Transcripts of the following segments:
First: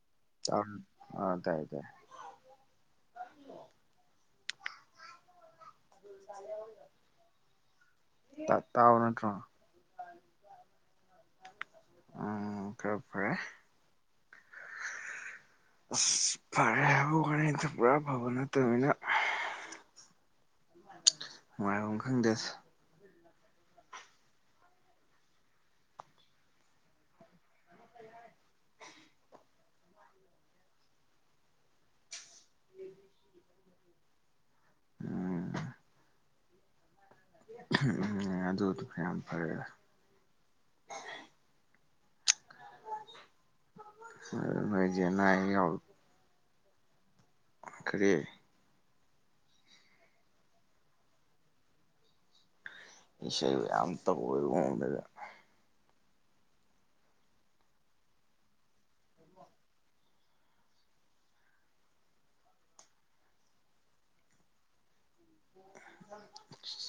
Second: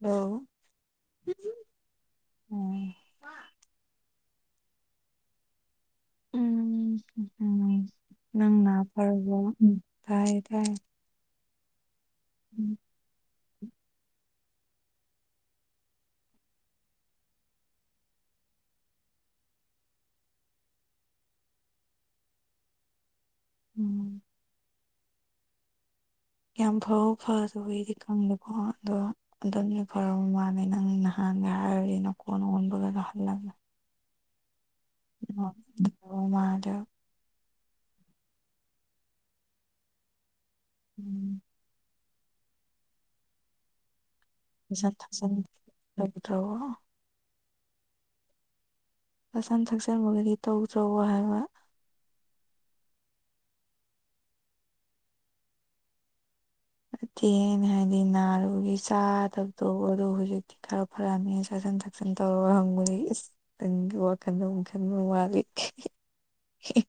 hello ꯎꯝ [unintelligible] ꯎꯝ ꯅꯪꯅꯥ ꯇꯥꯕ ꯅꯠꯇ꯭ꯔꯣ ꯐꯔꯕꯣ ꯎꯝ ꯇꯥꯏꯌꯦ ꯇꯥꯏ ꯑꯥ ꯈꯔꯥ ꯐꯔꯦ ꯎ [inaudible] ꯑꯁ ꯐꯔꯦ ꯍꯥꯏꯕ ꯋꯥꯅꯤꯗ ꯄꯨꯔꯥ ꯐꯕ ꯅꯠꯇꯕꯅꯤꯅ ꯅꯨꯡꯉꯥꯏꯕꯝ ꯈꯪꯗꯦꯗ ꯎꯝ [inaudible] ꯌꯥꯝ ꯐꯕ ꯐꯥꯗꯕꯒꯤꯗꯤ ꯈꯪꯗꯦꯀꯣ ꯑꯗꯣ ꯈꯇꯪꯗꯤ ꯐꯔꯕ ꯃꯥꯜꯂꯦ ꯅꯪ ꯅꯍꯥꯟ ꯅꯍꯥꯟꯒꯤ ꯅꯈꯣꯟ ꯑꯣꯟꯕꯀꯥꯗꯣ ꯍꯜꯂꯒ ꯎꯝ [unintelligible] ꯑꯗꯨꯅ ꯌꯥꯝ ꯐꯔꯦꯗ ꯎꯝ [inaudible] ꯆꯥꯁꯟ ꯅꯣꯏꯗꯤ ꯑꯅꯥ ꯊꯛꯆꯟ ꯑꯌꯦꯛ ꯌꯥꯎ ꯇꯧꯗ꯭ꯔꯕꯣ ꯀꯔꯤ ꯆꯥꯁꯟ ꯊꯛꯆꯟꯕꯒꯥꯇꯤ ꯇꯧꯗ꯭ꯔꯕꯣ ꯍꯥꯏꯕ ꯏꯁ ꯑꯩꯕꯨ ꯌꯥꯝ ꯇꯧꯕꯒꯤ ꯃꯑꯣꯡꯗꯒ ꯅꯥꯠꯇꯦ ꯑꯩꯅ ꯍꯥꯏꯕꯗꯤ ꯅꯥꯔꯨꯕꯒꯤ ꯆꯥꯗꯕꯗꯣ ꯑꯗꯣ ꯍꯧꯖꯤꯛꯇꯤ ꯈꯔ ꯐꯔꯛꯑꯝꯅꯤꯅ ꯆꯥꯁꯟ ꯊꯛꯁꯟ ꯇꯧꯔꯕ ꯍꯪꯕꯅꯤ ꯏꯁ ꯅꯪꯒꯤ ꯋꯥꯈꯜꯗꯣ ꯑꯃꯥ ꯈꯟꯕ ꯃꯥꯜꯂꯤ [unintelligible]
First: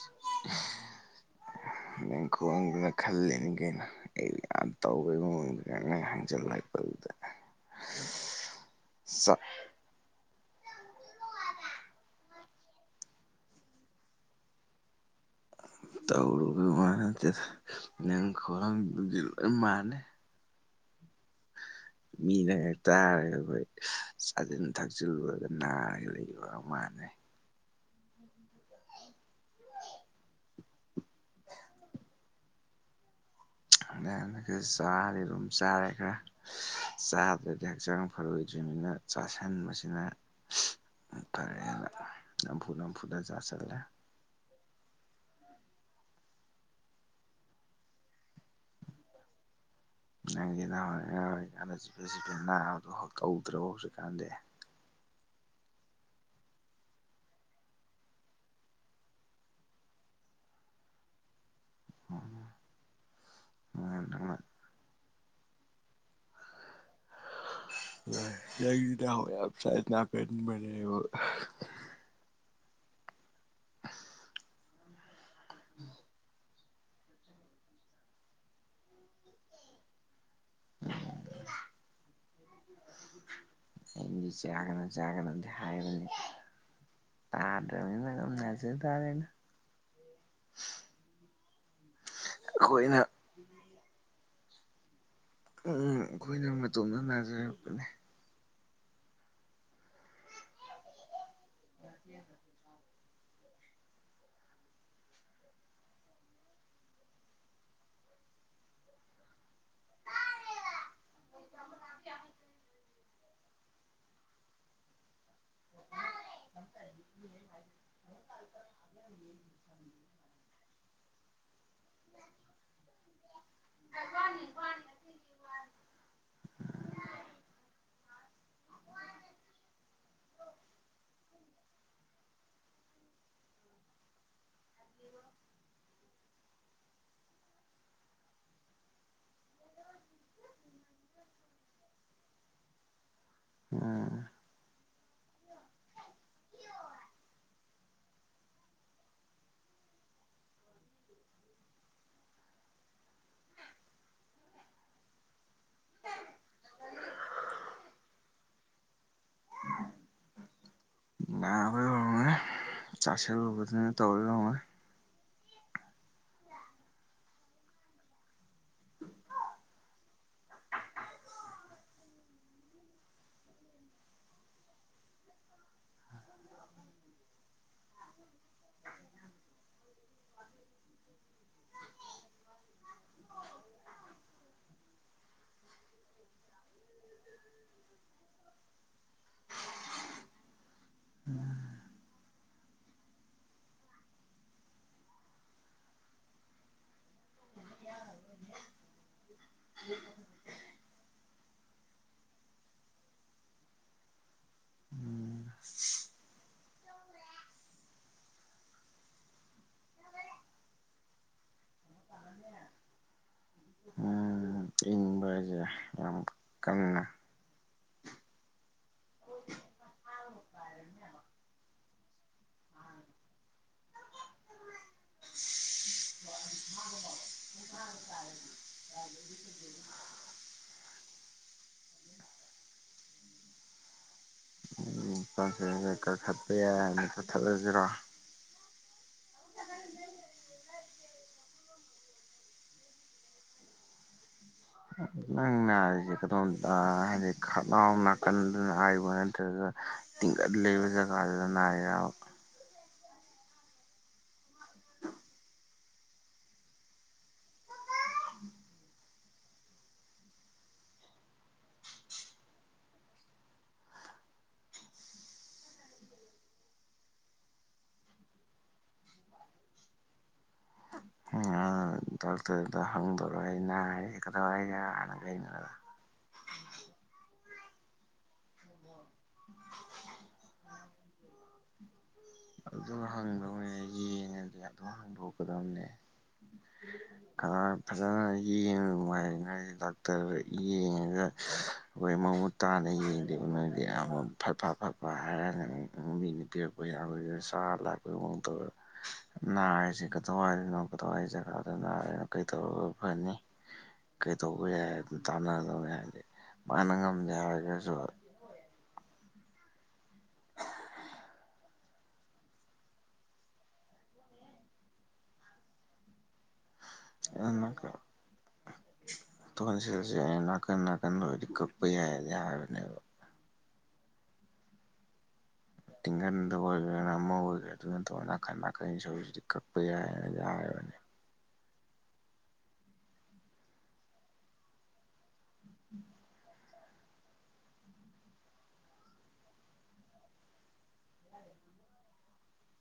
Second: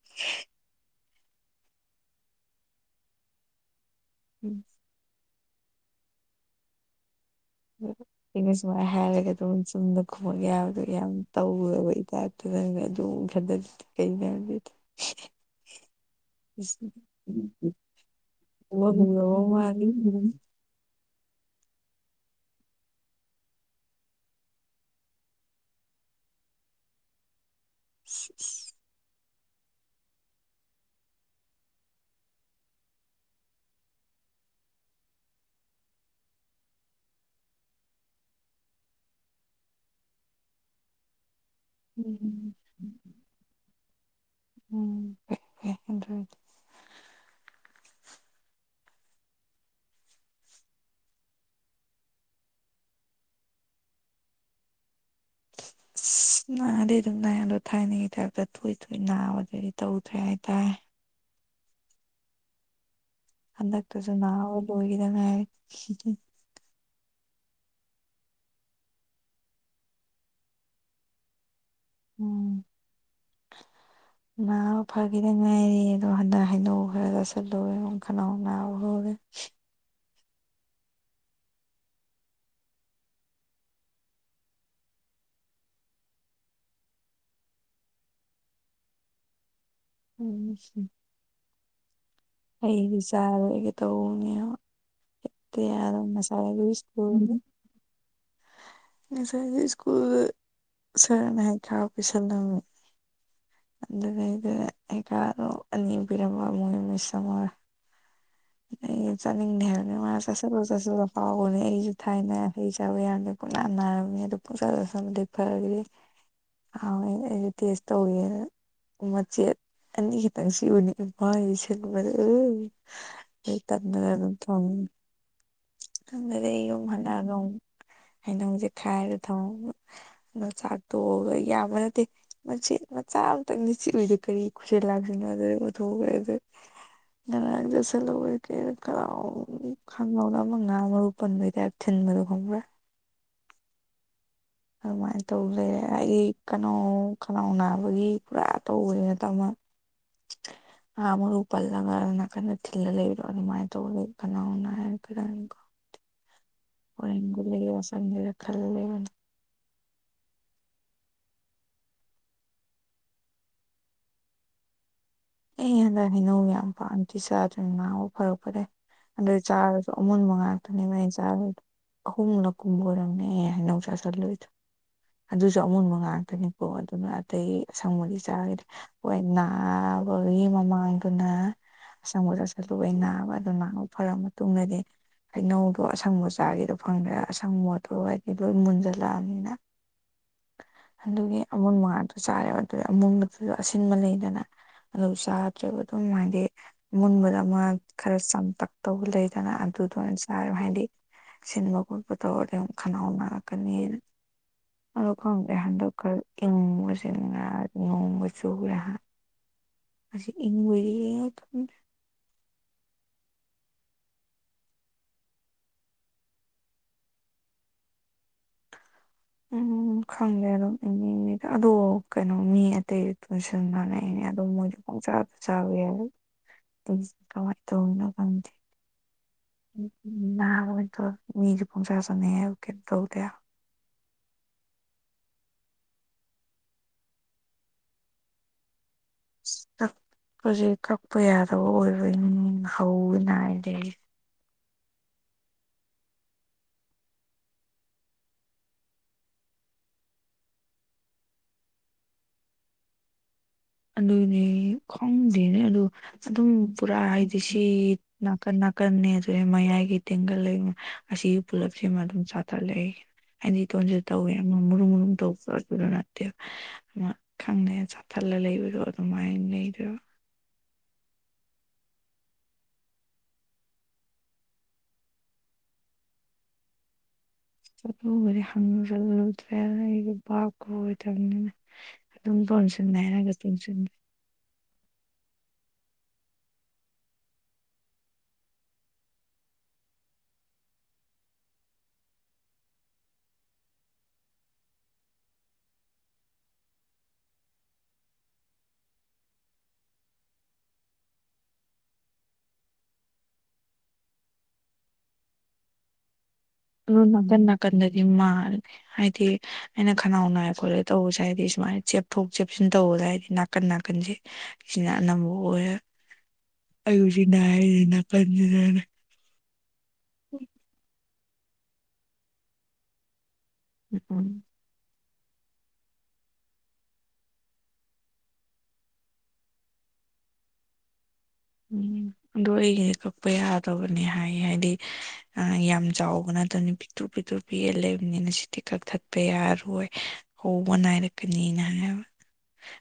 ꯅꯪ ꯈꯨꯍꯡꯗꯨꯅ ꯈꯜꯂꯤꯅꯤ ꯀꯩꯅꯣ ꯑꯩꯕꯨ ꯌꯥꯝ ꯇꯧꯕꯒꯤ ꯃꯑꯣꯡꯗ ꯑꯗꯨꯃꯥꯏꯅ ꯍꯪꯖꯜꯂꯛꯄꯗꯨꯗ ꯑꯩꯅ ꯁꯨꯃꯥꯏꯅ ꯍꯥꯏꯔꯒ ꯆꯠ ꯑꯗꯨꯝ ꯆꯨꯝꯅ ꯈꯨꯝꯃꯛ ꯌꯥꯕꯅꯦ ꯌꯥꯝ ꯇꯧꯔꯕꯩ ꯇꯥꯏꯄꯇꯥ ꯅꯪꯅ ꯑꯗꯨ ꯑꯃꯨꯛ ꯈꯟꯖꯤꯟꯂꯤꯗꯨ ꯀꯔꯤꯒꯤꯅꯣ ꯍꯥꯏꯕꯅꯤꯗ ꯇꯧꯔꯨꯕꯩ ꯋꯥ ꯅꯠꯇꯦꯗ ꯅꯪ ꯈꯨꯍꯪꯗꯨꯒꯤ ꯎ [inaudible] ꯂꯣꯏ ꯋꯥ ꯃꯥ ꯃꯥꯜꯂꯦ [unintelligible] ꯃꯤꯅ ꯍꯦꯛ ꯇꯥꯔꯒ ꯑꯩꯈꯣꯏ ꯆꯥꯁꯤꯟ ꯊꯛꯆꯤꯜꯂꯨꯔꯒ ꯅꯥꯔꯒ ꯂꯩꯕ ꯃꯥꯜ [unintelligible] [unintelligible] ꯆꯥꯔꯦ ꯑꯗꯨꯝ ꯆꯥꯔꯦ ꯈꯔ ꯆꯥꯗ꯭ꯔꯗꯤ ꯍꯛꯆꯥꯡ ꯐꯥꯔꯣꯏ ꯅ ꯆꯥꯁꯤꯟꯕꯁꯤꯅ [inaudible] ꯐꯔꯦꯅ ꯅꯝꯐꯨ ꯅꯝꯐꯨꯗ ꯆꯥꯁꯤꯂꯦ ꯎꯝ [unintelligible] ꯅꯪꯗꯤ ꯅꯍꯥꯟꯋꯥꯏ ꯑꯉꯥꯡ ꯑꯣꯏꯔꯤꯀꯟꯗ ꯆꯤꯐꯦꯠ ꯆꯤꯐꯦꯠ ꯅꯥꯕꯗꯣ ꯇꯧꯗ꯭ꯔꯕꯣ ꯍꯧꯖꯤꯛ ꯀꯥꯟꯗꯤ [unintelligible] ꯑꯁ ꯅꯥꯗꯤ ꯑꯗꯨꯝ ꯅꯥꯏ ꯑꯗꯣ ꯊꯥꯏꯅꯒꯤ ꯇꯥꯏꯞꯇ ꯇꯣꯏ ꯇꯣꯏ ꯅꯥꯕꯗꯤ ꯇꯧꯗ꯭ꯔꯦ ꯍꯥꯏꯇꯥꯔꯦ ꯎ [inaudible] ꯍꯟꯗꯛꯇꯁꯨ ꯅꯥꯕ ꯂꯣꯏꯒꯤꯗ ꯉꯥꯏꯔꯤ [unintelligible] ꯎꯝ ꯅꯥꯕ ꯐꯈꯤꯗ ꯉꯥꯏꯔꯤ ꯑꯗꯣ ꯍꯟꯗꯛ ꯍꯩꯅꯧ ꯈꯔ ꯆꯥꯁꯤꯜꯂꯨꯕꯗ ꯈꯅꯥꯎ ꯅꯥꯕ ꯍꯧꯔꯦ ꯑꯩꯅꯗꯤ ꯆꯥꯒꯅꯣ ꯆꯥꯒꯅꯣꯗꯤ ꯍꯥꯏꯕꯅꯤꯗ ꯇꯥꯗ꯭ꯔꯕꯅꯤꯅ ꯑꯗꯨꯝ ꯅꯥꯖ ꯇꯥꯔꯦꯅ [unintelligible] ꯑꯩꯗꯤ ꯑꯩꯈꯣꯏꯅ ꯆꯥꯔꯣꯏꯒꯦ ꯇꯧꯕꯅꯦꯕ ꯠꯇ ꯌꯥꯔꯣ ꯎꯝ ꯑꯩꯈꯣꯏꯅ ꯃꯁꯂꯒꯁꯀ ꯃꯇꯣꯝꯇ [unintelligible] ꯅꯥꯖꯔꯛꯄꯅꯦ ꯉꯁꯥꯁꯨ ꯁꯀꯨꯜꯗ ꯁꯔꯠꯅ ꯍꯩꯈꯥ ꯄꯤꯁꯜꯂꯝꯃꯤ ꯑꯗꯨꯗꯩꯗ ꯍꯩꯈꯥꯗꯣ ꯑꯅꯤ ꯄꯤꯔꯝꯕ ꯃꯣꯏ ꯃꯤꯁ ꯑꯃꯒ ꯎ [unintelligible] ꯑꯩꯅ ꯆꯥꯅꯤꯡꯗꯦ ꯍꯥꯏꯕꯅꯦ ꯃꯥꯅ ꯆꯥꯁꯜꯂꯣ ꯆꯁꯜꯂꯣ ꯄꯥꯎꯕꯅꯦ ꯑꯩꯁꯨ ꯊꯥꯏꯅ ꯍꯩ ꯆꯥꯕ ꯌꯥꯗꯦ ꯄꯨꯡꯅ ꯅꯥꯔꯝꯃꯤ ꯑꯗꯨ ꯄꯨꯡꯆꯥ ꯆꯥꯁꯤꯟꯕꯗꯒꯤ ꯐꯥꯈꯔꯦ ꯍꯥꯎꯏ ꯑꯩꯅ ꯇꯦꯁ ꯇꯧꯋꯦ ꯃꯆꯦꯠ ꯑꯅꯤ ꯈꯇꯪ ꯁꯤꯟꯎꯕꯅꯤ ꯃꯥꯏ ꯁꯤꯟꯕꯗꯣ ꯑꯥ ꯗꯩ ꯇꯟꯗꯅ ꯑꯗꯨꯝ ꯊꯣꯡꯉ ꯈꯪꯗꯦꯗ ꯑꯩ ꯌꯨꯝ ꯍꯜꯂꯛꯑꯒ ꯑꯃꯨꯛ ꯍꯩꯅꯧꯁꯦ ꯈꯥꯏꯔ ꯊꯝꯃꯝꯃ ꯑꯗꯨ ꯆꯥꯛ ꯇꯣꯛꯑꯒ ꯌꯥꯝꯕ ꯅꯠꯇꯦ ꯃꯆꯦꯠ ꯃꯆꯥ ꯑꯃꯇꯪ ꯆꯤꯛ ꯎꯏꯗꯦ ꯀꯔꯤ ꯈꯨꯁꯤꯜ ꯂꯥꯛꯁꯤꯟꯅꯣ ꯑꯗꯨꯗ ꯑꯣꯊꯣꯛꯎꯔꯦ ꯉꯔꯥꯡꯗꯣ [unintelligible] ꯑꯃ ꯉꯥ ꯃꯔꯨ ꯄꯟꯕꯩ ꯇꯥꯢꯞ ꯊꯤꯟꯕꯗꯣ ꯈꯪꯕ꯭ꯔꯥ ꯎꯝ ꯑꯗꯨꯃꯥꯏꯅ ꯇꯧ ꯂꯩꯔꯦ ꯍꯥꯏꯗꯤ ꯀꯩꯅꯣ ꯈꯅꯥꯎ ꯅꯥꯕꯒꯤ ꯄꯨꯔꯥ ꯇꯧꯕꯗꯤ ꯅꯠꯇꯕꯃ [inaudible] ꯉꯥ ꯃꯔꯨ ꯄꯜꯂꯒ ꯅꯥꯀꯟꯗ ꯊꯤꯜꯂ ꯂꯩꯕꯗꯣ ꯑꯗꯨꯃꯥꯥꯏ ꯇꯧꯔ ꯂꯩꯔ ꯈꯅꯥꯎ ꯅꯥꯢꯕ ꯈꯤꯇꯪꯀꯣ ꯍꯣꯔꯦꯟ ꯒꯨꯂꯤ ꯌꯣꯠꯁꯟꯒꯤꯕꯗ ꯈꯜꯂ ꯂꯩꯕꯅ ꯅꯥꯕꯩ ꯑꯣꯢꯔꯝꯒꯅꯤ ꯆꯥꯁꯜꯂꯨꯕꯗꯨꯅ ꯇꯧꯔꯤ ꯑꯣꯢꯔꯝꯒꯅꯤ ꯑꯦ ꯍꯟꯗꯛ ꯍꯩꯅꯧ ꯌꯥꯝ ꯄꯥꯝꯗ꯭ꯔꯤ ꯆꯥꯗ꯭ꯔꯤ ꯅꯥꯔꯨ ꯐꯔꯛꯄꯗꯩ ꯑꯗꯨ ꯆꯥꯔꯁꯨ ꯑꯃꯨꯟꯕ ꯉꯥꯛꯇꯅꯦꯕ ꯑꯩꯅ ꯆꯥꯔꯨꯢꯗꯣ ꯑꯍꯨꯝꯂꯛꯀꯨꯝꯕ ꯑꯣꯢꯔꯝꯅꯤ ꯑꯩꯅ ꯍꯩꯅꯧ ꯆꯥꯁꯜꯂꯨꯢꯗꯣ ꯑꯗꯨꯁꯨ ꯑꯃꯨꯟꯕ ꯉꯥꯛꯇꯅꯤꯀꯣ ꯑꯗꯨꯅ ꯑꯇꯩ ꯑꯁꯪꯕꯗꯤ ꯆꯥꯘꯤꯗꯦ ꯍꯣꯏ ꯅꯥ [unintelligible] ꯃꯃꯥꯡꯗꯨꯅ ꯑꯁꯪꯕ ꯆꯥꯁꯜꯂꯨꯕꯩ ꯅꯥꯕ ꯑꯗꯨ ꯅꯥꯕ ꯐꯔ ꯃꯇꯨꯡꯗꯗꯤ ꯍꯩꯅꯧꯗꯣ ꯑꯁꯪꯕ ꯆꯥꯒꯦꯗꯣ ꯐꯪꯗ꯭ꯔꯦ ꯑꯁꯪ ꯃꯣꯠꯇꯣ ꯂꯣꯏ ꯃꯨꯟꯖꯜꯂꯛꯑꯝꯅꯤꯅ [inaudible] ꯑꯗꯨꯒꯤ ꯑꯃꯨꯟꯕ ꯉꯥꯇ ꯆꯥꯔꯦꯕ ꯑꯗꯨ ꯑꯃꯨꯕꯗꯨꯁꯨ ꯑꯁꯤꯟꯕ ꯂꯩꯗꯅ ꯑꯗꯨ ꯆꯥꯗ꯭ꯔꯦꯕ ꯑꯗꯨꯝ ꯍꯥꯏꯗꯤ ꯃꯨꯟꯕꯗ ꯑꯃ ꯈꯔ ꯆꯝꯇꯛꯇꯧꯕ ꯂꯩꯗꯅ ꯑꯗꯨ ꯗꯣ ꯑꯣꯢꯅ ꯆꯥꯔꯦꯕ ꯍꯥꯏꯗꯤ ꯁꯤꯟꯕ ꯈꯣꯠꯄ ꯇꯧꯔꯗꯤ ꯑꯃꯨꯛ ꯈꯅꯥꯎ ꯅꯥꯔꯛꯀꯅꯤꯅ ꯑꯗꯣ ꯈꯪꯗꯦ ꯍꯟꯗꯛ ꯈꯔ ꯏꯪꯕꯁꯤꯅꯔ ꯅꯣꯡꯒ ꯆꯨꯔꯦ ꯍꯥ ꯍꯖꯤꯛ ꯏꯪꯕ [unintelligible] ꯏꯪꯕꯔ ꯍꯥꯢꯁꯦ ꯌꯥꯝ ꯀꯟꯅ ꯎꯝꯝ ꯝ ꯈꯪꯗꯦ ꯑꯗꯨꯝ ꯏꯪꯂꯤ ꯏꯪꯂꯤꯗ ꯑꯗꯣ ꯀꯩꯅꯣ ꯃꯤ ꯑꯇꯩ ꯇꯣꯟꯁꯤꯟ ꯅꯥꯅꯩꯅꯦ ꯑꯗꯨꯝ ꯃꯣꯏꯁꯨ ꯄꯪꯆꯥꯗ ꯆꯥꯕ ꯌꯥꯏ ꯀꯃꯥꯏꯅ ꯇꯧꯔꯤꯅꯣ ꯈꯪꯗꯦ [unintelligible] ꯃꯤꯁꯨ ꯄꯪꯆꯥ ꯆꯥꯅꯩ ꯍꯥꯢꯕ ꯀꯩꯝ ꯇꯧꯗꯦ ꯍꯥ [inaudible] ꯎꯝ ꯇꯣꯟꯁꯤꯟꯁꯦ ꯀꯛꯊꯠꯄ ꯌꯥꯏ ꯍꯥꯏꯕꯅꯦ ꯀꯛꯊꯠꯂꯁꯤꯔꯣ ꯁꯤ ꯀꯛ ꯍꯧꯖꯤꯛ ꯀꯛꯄ ꯌꯥꯗꯕ ꯑꯣꯏꯔꯧꯏꯅꯤ ꯍꯧꯕ ꯅꯥꯢ ꯅꯪ ꯅꯥꯔꯤꯁꯦ ꯀꯗꯣꯝꯗ ꯑ ꯍꯥꯢꯗꯤ ꯈꯅꯥꯎ ꯅꯥꯀꯟꯗ ꯅꯥꯢꯕ ꯅꯠꯇ꯭ꯔꯒ ꯇꯤꯡꯒꯜ ꯂꯩꯕ ꯖꯒꯥꯗꯗ ꯅꯥꯢꯔꯕ ꯑꯗꯨꯅꯦ ꯈꯣꯡꯗꯦꯅꯦ ꯑꯗꯣ ꯑꯗꯨꯝ ꯄꯨꯔꯥ ꯍꯥꯏꯗꯤ ꯁꯤ ꯅꯥꯀꯟ ꯅꯥ ꯅꯥꯀꯟꯅꯦ ꯑꯗꯨꯗ ꯃꯌꯥꯏꯒꯤ ꯇꯦꯡꯒꯜ ꯂꯩ ꯑꯁꯤꯒꯤ ꯄꯨꯂꯞꯁꯤꯃ ꯑꯗꯨꯝ ꯆꯥꯊꯠꯂꯛ ꯑꯩ ꯑꯩꯗꯤ ꯇꯣꯟꯁꯤꯟ ꯇꯧꯋꯦ ꯑꯃ ꯃꯨꯔꯨꯝ ꯃꯨꯔꯨꯝ ꯇꯧꯕꯗꯣ ꯅꯠꯇꯦꯕ ꯑꯃ ꯈꯪꯗꯦ ꯆꯥꯊꯠꯂ ꯂꯩꯕ ꯔꯣ ꯑꯗꯨꯃꯥꯏ ꯂꯩꯗꯣꯢꯕ ꯗꯥꯛꯇꯔꯗ ꯍꯪꯗꯣꯏꯔꯣ ꯑꯩ ꯅꯥꯔꯤ ꯀꯗꯋꯥꯢ ꯖꯒꯥꯗ ꯂꯩꯅꯣ [inaudible] ꯑꯗꯨꯒꯗꯤ ꯍꯪꯖꯜꯂꯨꯗ꯭ꯔꯦꯗ ꯑꯩꯁꯨ ꯚꯥꯞꯀ ꯑꯣꯢꯗ꯭ꯔꯝꯅꯤꯅ ꯑꯗꯨꯝ ꯍꯪꯗꯧꯅꯦ ꯌꯦꯡꯉꯗꯤ ꯑꯗꯨ ꯍꯪꯗꯣꯛꯀꯗꯕꯅꯦ [inaudible] ꯐꯖꯅ ꯌꯦꯡ [unintelligible] ꯗꯥꯛꯇꯔꯗ ꯌꯦꯡꯉꯒ ꯍꯣꯏ ꯃꯃꯨꯠ ꯇꯥꯅ ꯌꯦꯡꯗꯦꯕ ꯅꯣꯢꯗꯤ ꯑꯃꯨꯛ ꯐꯠ ꯐ ꯐꯠ ꯐ ꯍꯥꯏꯔꯛꯑꯅꯤ [unintelligible] ꯈꯣꯏꯒꯤ ꯁꯥ ꯂꯥꯛꯄꯒꯤ ꯃꯑꯣꯡ ꯇꯧꯋꯦꯕ ꯅꯥꯔꯤꯁꯤ ꯀꯗꯋꯥꯢꯗꯅꯣ ꯀꯗꯋꯥꯢ ꯖꯒꯥꯗ ꯅꯥ ꯑꯥ ꯀꯩ ꯇꯧꯔꯒ ꯐꯅꯤ ꯀꯩ ꯇꯧꯕ ꯌꯥꯏ ꯍꯥꯢꯗꯨ ꯇꯥꯟꯅꯒꯗꯧꯅꯦ ꯍꯥꯏꯗꯤ ꯃꯥꯅ ꯑꯃ ꯉꯝꯗꯦ ꯅꯥꯀꯟ ꯍꯥꯏꯔꯒꯁꯨ ꯅꯥꯀꯟꯗꯗꯤ ꯃꯥꯜꯂꯦ ꯍꯥꯏꯗꯤ ꯑꯩꯅ ꯈꯅꯥꯎ ꯅꯥꯏ ꯈꯣꯠꯂꯦꯒ ꯇꯧꯕꯁꯦ ꯍꯥꯏꯗꯤ ꯁꯨꯃꯥꯏꯅ ꯆꯦꯞꯊꯣꯛ ꯆꯦꯞꯁꯤꯟ ꯇꯧꯕꯗ ꯍꯥꯏꯗꯤ ꯅꯥꯀꯟ ꯅꯥ ꯀꯟꯁꯦ ꯁꯤꯅ ꯑꯅꯝꯕ ꯑꯣꯏꯌꯦ ꯑꯩ ꯍꯧꯖꯤꯛ ꯅꯥꯏ ꯍꯥꯏꯁꯦ ꯅꯥꯀꯟꯁꯤꯗꯅꯦ ꯇꯣꯟꯁꯤꯜꯁꯦ ꯅꯥꯀꯟ ꯅꯥꯀꯟꯗ ꯑꯣꯏꯗꯤ ꯀꯛꯄ ꯌꯥꯏꯗꯤ ꯍꯥꯏꯕꯅꯦꯕ ꯎꯝ ꯇꯤꯡꯒꯟꯗ ꯑꯣꯏꯒꯦꯔꯥꯅ ꯑꯃ ꯑꯣꯏꯒꯦꯔꯥ ꯗꯨ ꯅꯠꯇꯕ ꯅꯥꯀꯟ ꯅꯥꯀꯟ ꯁꯔꯨꯁꯤꯗꯤ ꯀꯛꯄ ꯌꯥꯏꯑꯦꯅ ꯍꯥꯏ ꯎꯝ ꯑꯗꯨ ꯑꯩꯒꯤꯗꯤ ꯀꯛꯄ ꯌꯥꯗꯕꯅꯤ ꯍꯥꯏ ꯍꯥꯏꯗꯤ ꯑ ꯌꯥꯝ ꯆꯥꯎꯕ ꯅꯠꯇꯝꯅꯤ ꯄꯤ ꯇ꯭ꯔꯨ ꯄꯤꯛꯇ꯭ꯔꯨ ꯄꯤꯛꯑ ꯂꯩꯕꯅꯤꯅ ꯁꯤꯇꯤ ꯀꯛꯊꯠꯄ ꯌꯥꯔꯣꯏ ꯍꯧꯕ ꯅꯥꯏꯔꯛꯀꯅꯤꯅ ꯍꯥꯏꯕ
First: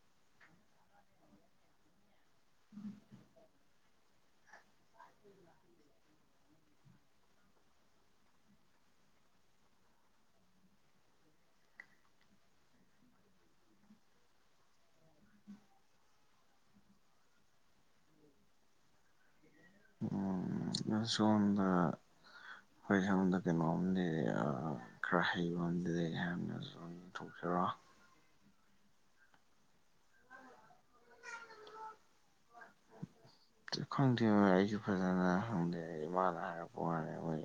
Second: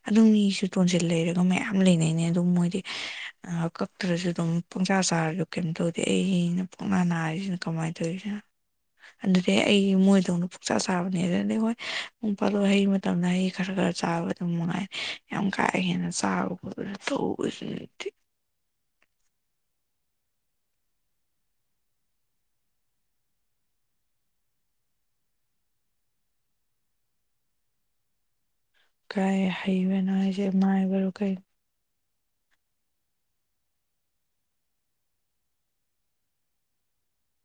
ꯑꯗꯨꯝ ꯃꯤꯁꯨ ꯇꯣꯟꯁꯤꯜ ꯂꯩꯔꯒ ꯃꯌꯥꯝ ꯂꯩꯅꯩꯅꯦ ꯑꯗꯨꯝ ꯃꯣꯏꯗꯤ ꯉꯍꯥꯛ ꯀꯛꯇ꯭ꯔꯁꯨ ꯑꯗꯨꯝ ꯄꯨꯡꯆꯥ ꯆꯥꯔꯁꯨ ꯀꯦꯝ ꯇꯧꯗꯦ ꯑꯩꯩꯒꯤ ꯁꯤꯅ ꯄꯨꯡꯅꯥ ꯅꯥꯔꯤꯁꯤꯅ ꯀꯃꯥꯏ ꯇꯧꯔꯤꯖꯥꯅꯣ ꯑꯗꯨꯗꯤ ꯑꯩ ꯃꯣꯏꯗꯧꯅ ꯄꯨꯛꯆꯥ ꯆꯥꯕꯅꯦ ꯑꯗꯨꯅꯗꯤ ꯍꯣꯏ ꯅꯣꯡ ꯐꯥꯗꯣꯛ ꯍꯩ ꯃꯇꯝꯗ ꯍꯩ ꯈꯔꯒ ꯈ ꯆꯥꯕ ꯗꯨꯃꯉꯥꯏ ꯌꯥꯝ ꯀꯥ ꯍꯦꯟꯅ ꯆꯥꯕ ꯈꯣꯠꯄ ꯇꯧꯕꯁꯤꯗꯤ ꯎꯝ ꯁꯣꯝꯗ ꯍꯣꯏ ꯁꯣꯝꯗ ꯀꯩꯅꯣꯝꯗꯤ ꯈꯔ ꯍꯩꯕ ꯑꯝꯗꯤ ꯂꯩ ꯍꯥꯏꯕꯅꯦ ꯊꯣꯛꯁꯤꯔꯣ ꯀꯥꯏ ꯍꯩꯕꯅꯣ ꯍꯥꯏꯁꯦ ꯃꯥꯏꯕꯔꯣ ꯀꯩ ꯇꯤ ꯈꯪꯗꯦ ꯑꯩꯁꯨ ꯐꯖꯅ ꯍꯪꯗꯦ ꯑꯩ ꯏꯃꯥꯅ ꯍꯥꯏꯔꯛꯄ ꯋꯥꯅꯦ ꯃꯣꯏ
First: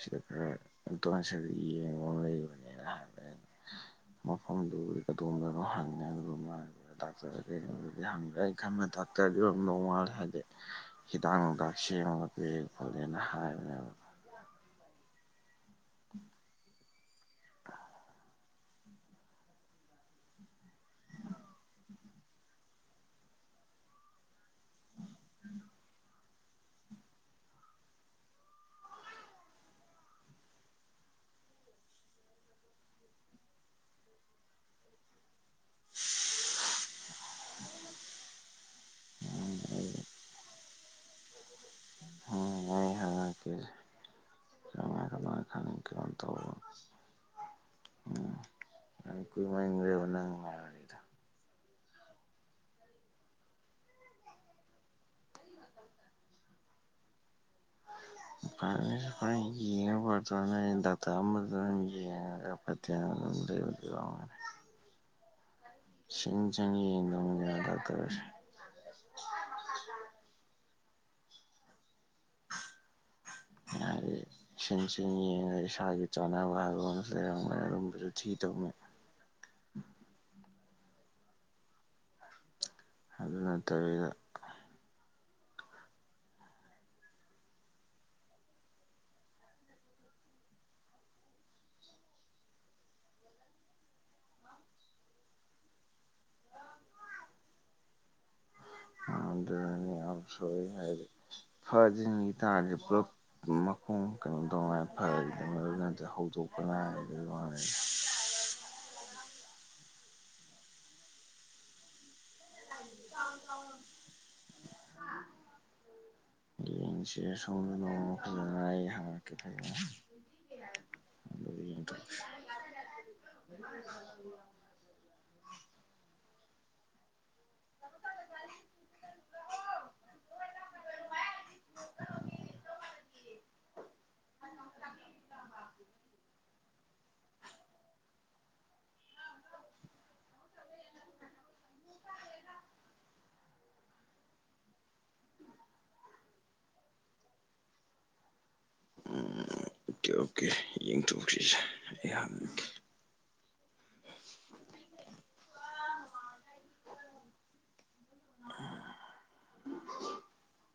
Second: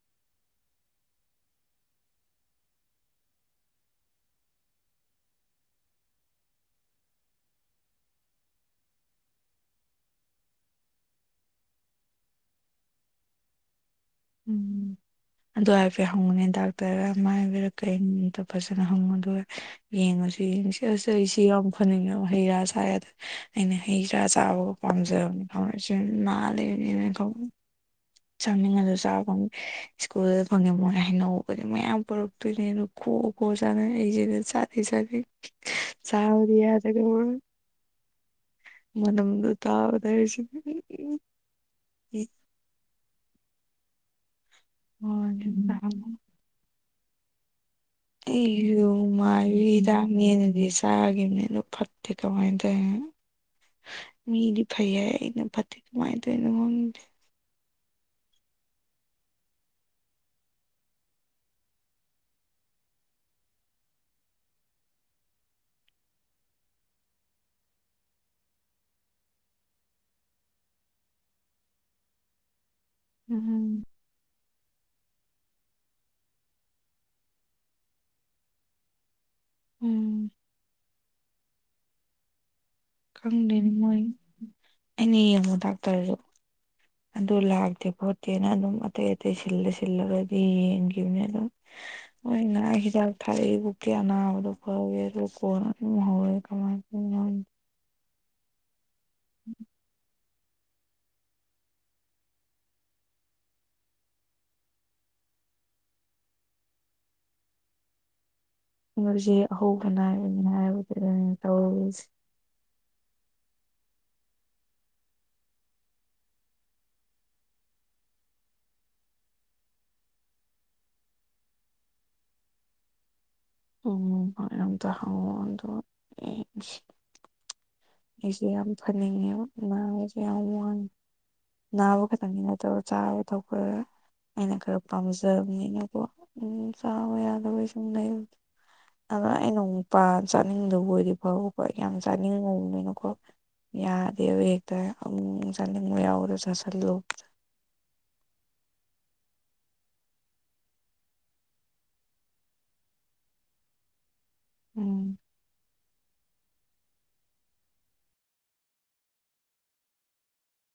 ꯁꯤꯗ ꯈꯔ [unintelligible] ꯌꯦꯡꯕꯝ ꯂꯩꯕꯅꯦ ꯍꯥꯏꯕꯅꯦ ꯑꯩ [inaudible] ꯃꯐꯝꯗꯨꯒꯤ ꯀꯗꯣꯝꯗꯅꯣ ꯍꯪꯉꯦ ꯑꯗꯨꯒ ꯃꯥꯒꯤ ꯗꯥꯛꯇꯔ ꯀꯩꯅꯣꯗꯤ ꯍꯪꯗ꯭ꯔꯦ ꯑꯩ ꯈꯪꯉꯦ ꯗꯥꯛꯇꯔꯗꯣ ꯅꯣꯡ ꯉꯥꯜ ꯍꯥꯏꯗꯤ ꯍꯤꯗꯥꯛ ꯅꯨꯡꯗꯥꯛ ꯁꯦꯝꯃꯒ ꯄꯤ ꯈꯣꯠꯂꯦꯅ ꯍꯥꯏꯕꯅꯦꯕ ꯎꯝ ꯑꯗꯨ ꯍꯥꯏꯐꯠ ꯍꯪꯉꯨꯅꯦ ꯗꯥꯛꯇꯔꯔꯥ ꯃꯥꯏꯕꯔ ꯀꯩꯅꯣꯗꯣ ꯐꯖꯅ ꯍꯪꯉꯣꯗꯨꯒ ꯌꯦꯡꯉꯁꯨ ꯌꯦꯡꯁꯤ ꯑꯁ ꯑꯩꯁꯤ ꯌꯥꯝ ꯐꯅꯤꯡꯉꯦ ꯍꯩ ꯔꯥ ꯁꯥꯏꯌꯥꯗꯦ ꯑꯩꯅ ꯍꯩ ꯆꯥ ꯆꯥꯕꯒ ꯄꯥꯝꯖꯕꯅꯦ ꯈꯧꯅꯥꯎꯁꯦ ꯅꯥ ꯂꯩꯕꯅꯤꯅ ꯈꯧ ꯆꯅꯤꯡꯉꯒꯁꯨ ꯆꯥ ꯐꯪ ꯏꯁ꯭ꯀꯨꯜꯗ ꯐꯪꯉꯦ ꯃꯣꯏ ꯍꯥꯏꯅꯧꯒꯗꯤ ꯃꯌꯥꯝ ꯄꯨꯔꯛꯇꯣꯏꯅꯦ ꯑꯗꯨ ꯈꯣ ꯈꯣ ꯆꯥꯅ ꯑꯩ ꯖꯤꯅ ꯆꯥꯗꯤ ꯆꯅꯤꯡ ꯆꯕꯗꯤ ꯌꯥꯗꯒꯩ [unintelligible] ꯃꯅꯝꯗꯨ ꯇꯥꯕꯗ ꯍꯥꯏꯁꯤ ꯎꯝ ꯑꯩ ꯍꯪꯉꯛꯀꯦ ꯀꯃꯥꯏ ꯀꯃꯥꯏ ꯈꯪꯉꯤ ꯀꯩꯅꯣ ꯇꯧꯕ [unintelligible] ꯎꯝ ꯑꯩꯁꯨ ꯃꯥꯏꯕꯒꯤ ꯀꯨꯏꯃꯟꯈ꯭ꯔꯦꯕ ꯅꯪ ꯍꯤꯗꯥꯛꯅꯦꯅꯗꯤ ꯉꯥꯏꯔꯤꯗꯣ ꯆꯥꯒꯤꯝꯅꯦ ꯑꯗꯨ ꯐꯠꯇꯦ ꯀꯃꯥꯏ ꯇꯧꯏꯅꯣ ꯃꯤꯗꯤ ꯐꯩ ꯍꯥꯏ ꯑꯩꯅ ꯐꯠꯇꯦ ꯀꯃꯥꯏ ꯇꯧꯏꯅꯣ ꯈꯪꯗꯦ [unintelligible] [unintelligible] [unintelligible] [inaudible] ꯁꯤꯡ ꯆꯪ ꯌꯦꯡꯗꯧꯅꯦ ꯗꯥꯛꯇꯔꯁꯦ ꯎꯝ ꯍꯥꯏꯗꯤ ꯁꯤꯟ ꯁꯤꯟ ꯌꯦꯡꯉꯒ ꯏꯁꯥꯒꯤ ꯆꯥꯅꯕ ꯍꯥꯏꯕ ꯑꯗꯨꯝꯕꯁꯨ ꯊꯤ ꯇꯧꯅꯤ ꯎꯝ ꯑꯗꯨ ꯈꯪꯗꯦꯅꯤ ꯃꯣꯏ ꯅꯠꯇꯕꯤꯗ ꯑꯩꯅ ꯌꯦꯡꯉꯣ ꯗꯥꯛꯇꯔꯗꯨ ꯑꯗꯨ ꯂꯥꯛꯇꯦ ꯈꯣꯠꯇꯦꯅ ꯑꯗꯨꯝ ꯑꯇꯩ ꯑꯇꯩ ꯁꯤꯜꯂ ꯁꯤꯜꯂꯒꯗꯤ ꯌꯦꯡꯈꯤꯕꯅꯦ ꯑꯗꯨꯝ ꯍꯣꯏꯅ ꯍꯤꯗꯥꯛ ꯊꯥꯛ ꯀꯨꯛꯀꯤ ꯑꯅꯥꯕꯗꯣ ꯐꯋꯦ ꯑꯗꯨ ꯀꯣꯟ ꯍꯧꯔꯦ ꯀꯃꯥꯏꯟ ꯎꯝ ꯑ ꯑꯗꯨꯅꯤ [unintelligible] [unintelligible] ꯗ ꯃꯔ ꯉꯇ ꯍꯧꯗꯣꯛꯄ ꯅꯥꯕ ꯑꯗꯨ ꯃꯅ [unintelligible] ꯖꯤ ꯑꯍꯧꯕꯅꯥꯏ ꯉ ꯇꯋꯤꯁꯦ ꯑꯥꯎ [unintelligible] ꯎꯝ ꯎꯝ ꯃꯗꯣ ꯑꯝꯇ ꯍꯪꯉꯣ ꯌꯦꯡꯁꯤ ꯑꯩꯁꯦ ꯌꯥꯝ ꯐꯅꯤꯡꯉꯦ ꯅꯥꯕꯁꯦ ꯌꯥꯝ ꯋꯥꯢ ꯅꯥꯕ ꯈꯇꯪꯒꯤ ꯅꯠꯇ꯭ꯔꯣ ꯆꯥꯕ ꯊꯛꯄ ꯑꯩꯅ ꯈꯔ ꯄꯥꯝꯖꯕꯅꯤꯅꯀꯣ ꯎꯝ ꯆꯥꯕ ꯌꯥꯗꯕꯩ ꯁꯨꯝ ꯂꯩꯕ ꯑꯗ ꯑꯩꯅ ꯃꯄꯥ ꯆꯥꯅꯤꯡꯗꯕ ꯑꯣꯏꯗꯤ ꯐꯥꯕꯀꯣ ꯌꯥꯝ ꯆꯥꯅꯤꯡꯉꯨꯕꯅꯤ ꯌꯥꯗꯦꯕ ꯍꯦꯛꯇ ꯑꯃꯨꯛ ꯃꯨꯛ ꯆꯥꯅꯤꯡꯕ ꯌꯥꯎꯕꯗꯣ ꯆꯥꯁꯤꯜꯂꯨ [inaudible] ꯎꯝ ꯑꯣꯀꯦ ꯑꯣꯀꯦ ꯌꯦꯡꯊꯣꯛꯁꯤꯁꯦ ꯑꯩ ꯍꯪꯒꯦ ꯎꯝ ꯑ [inaudible]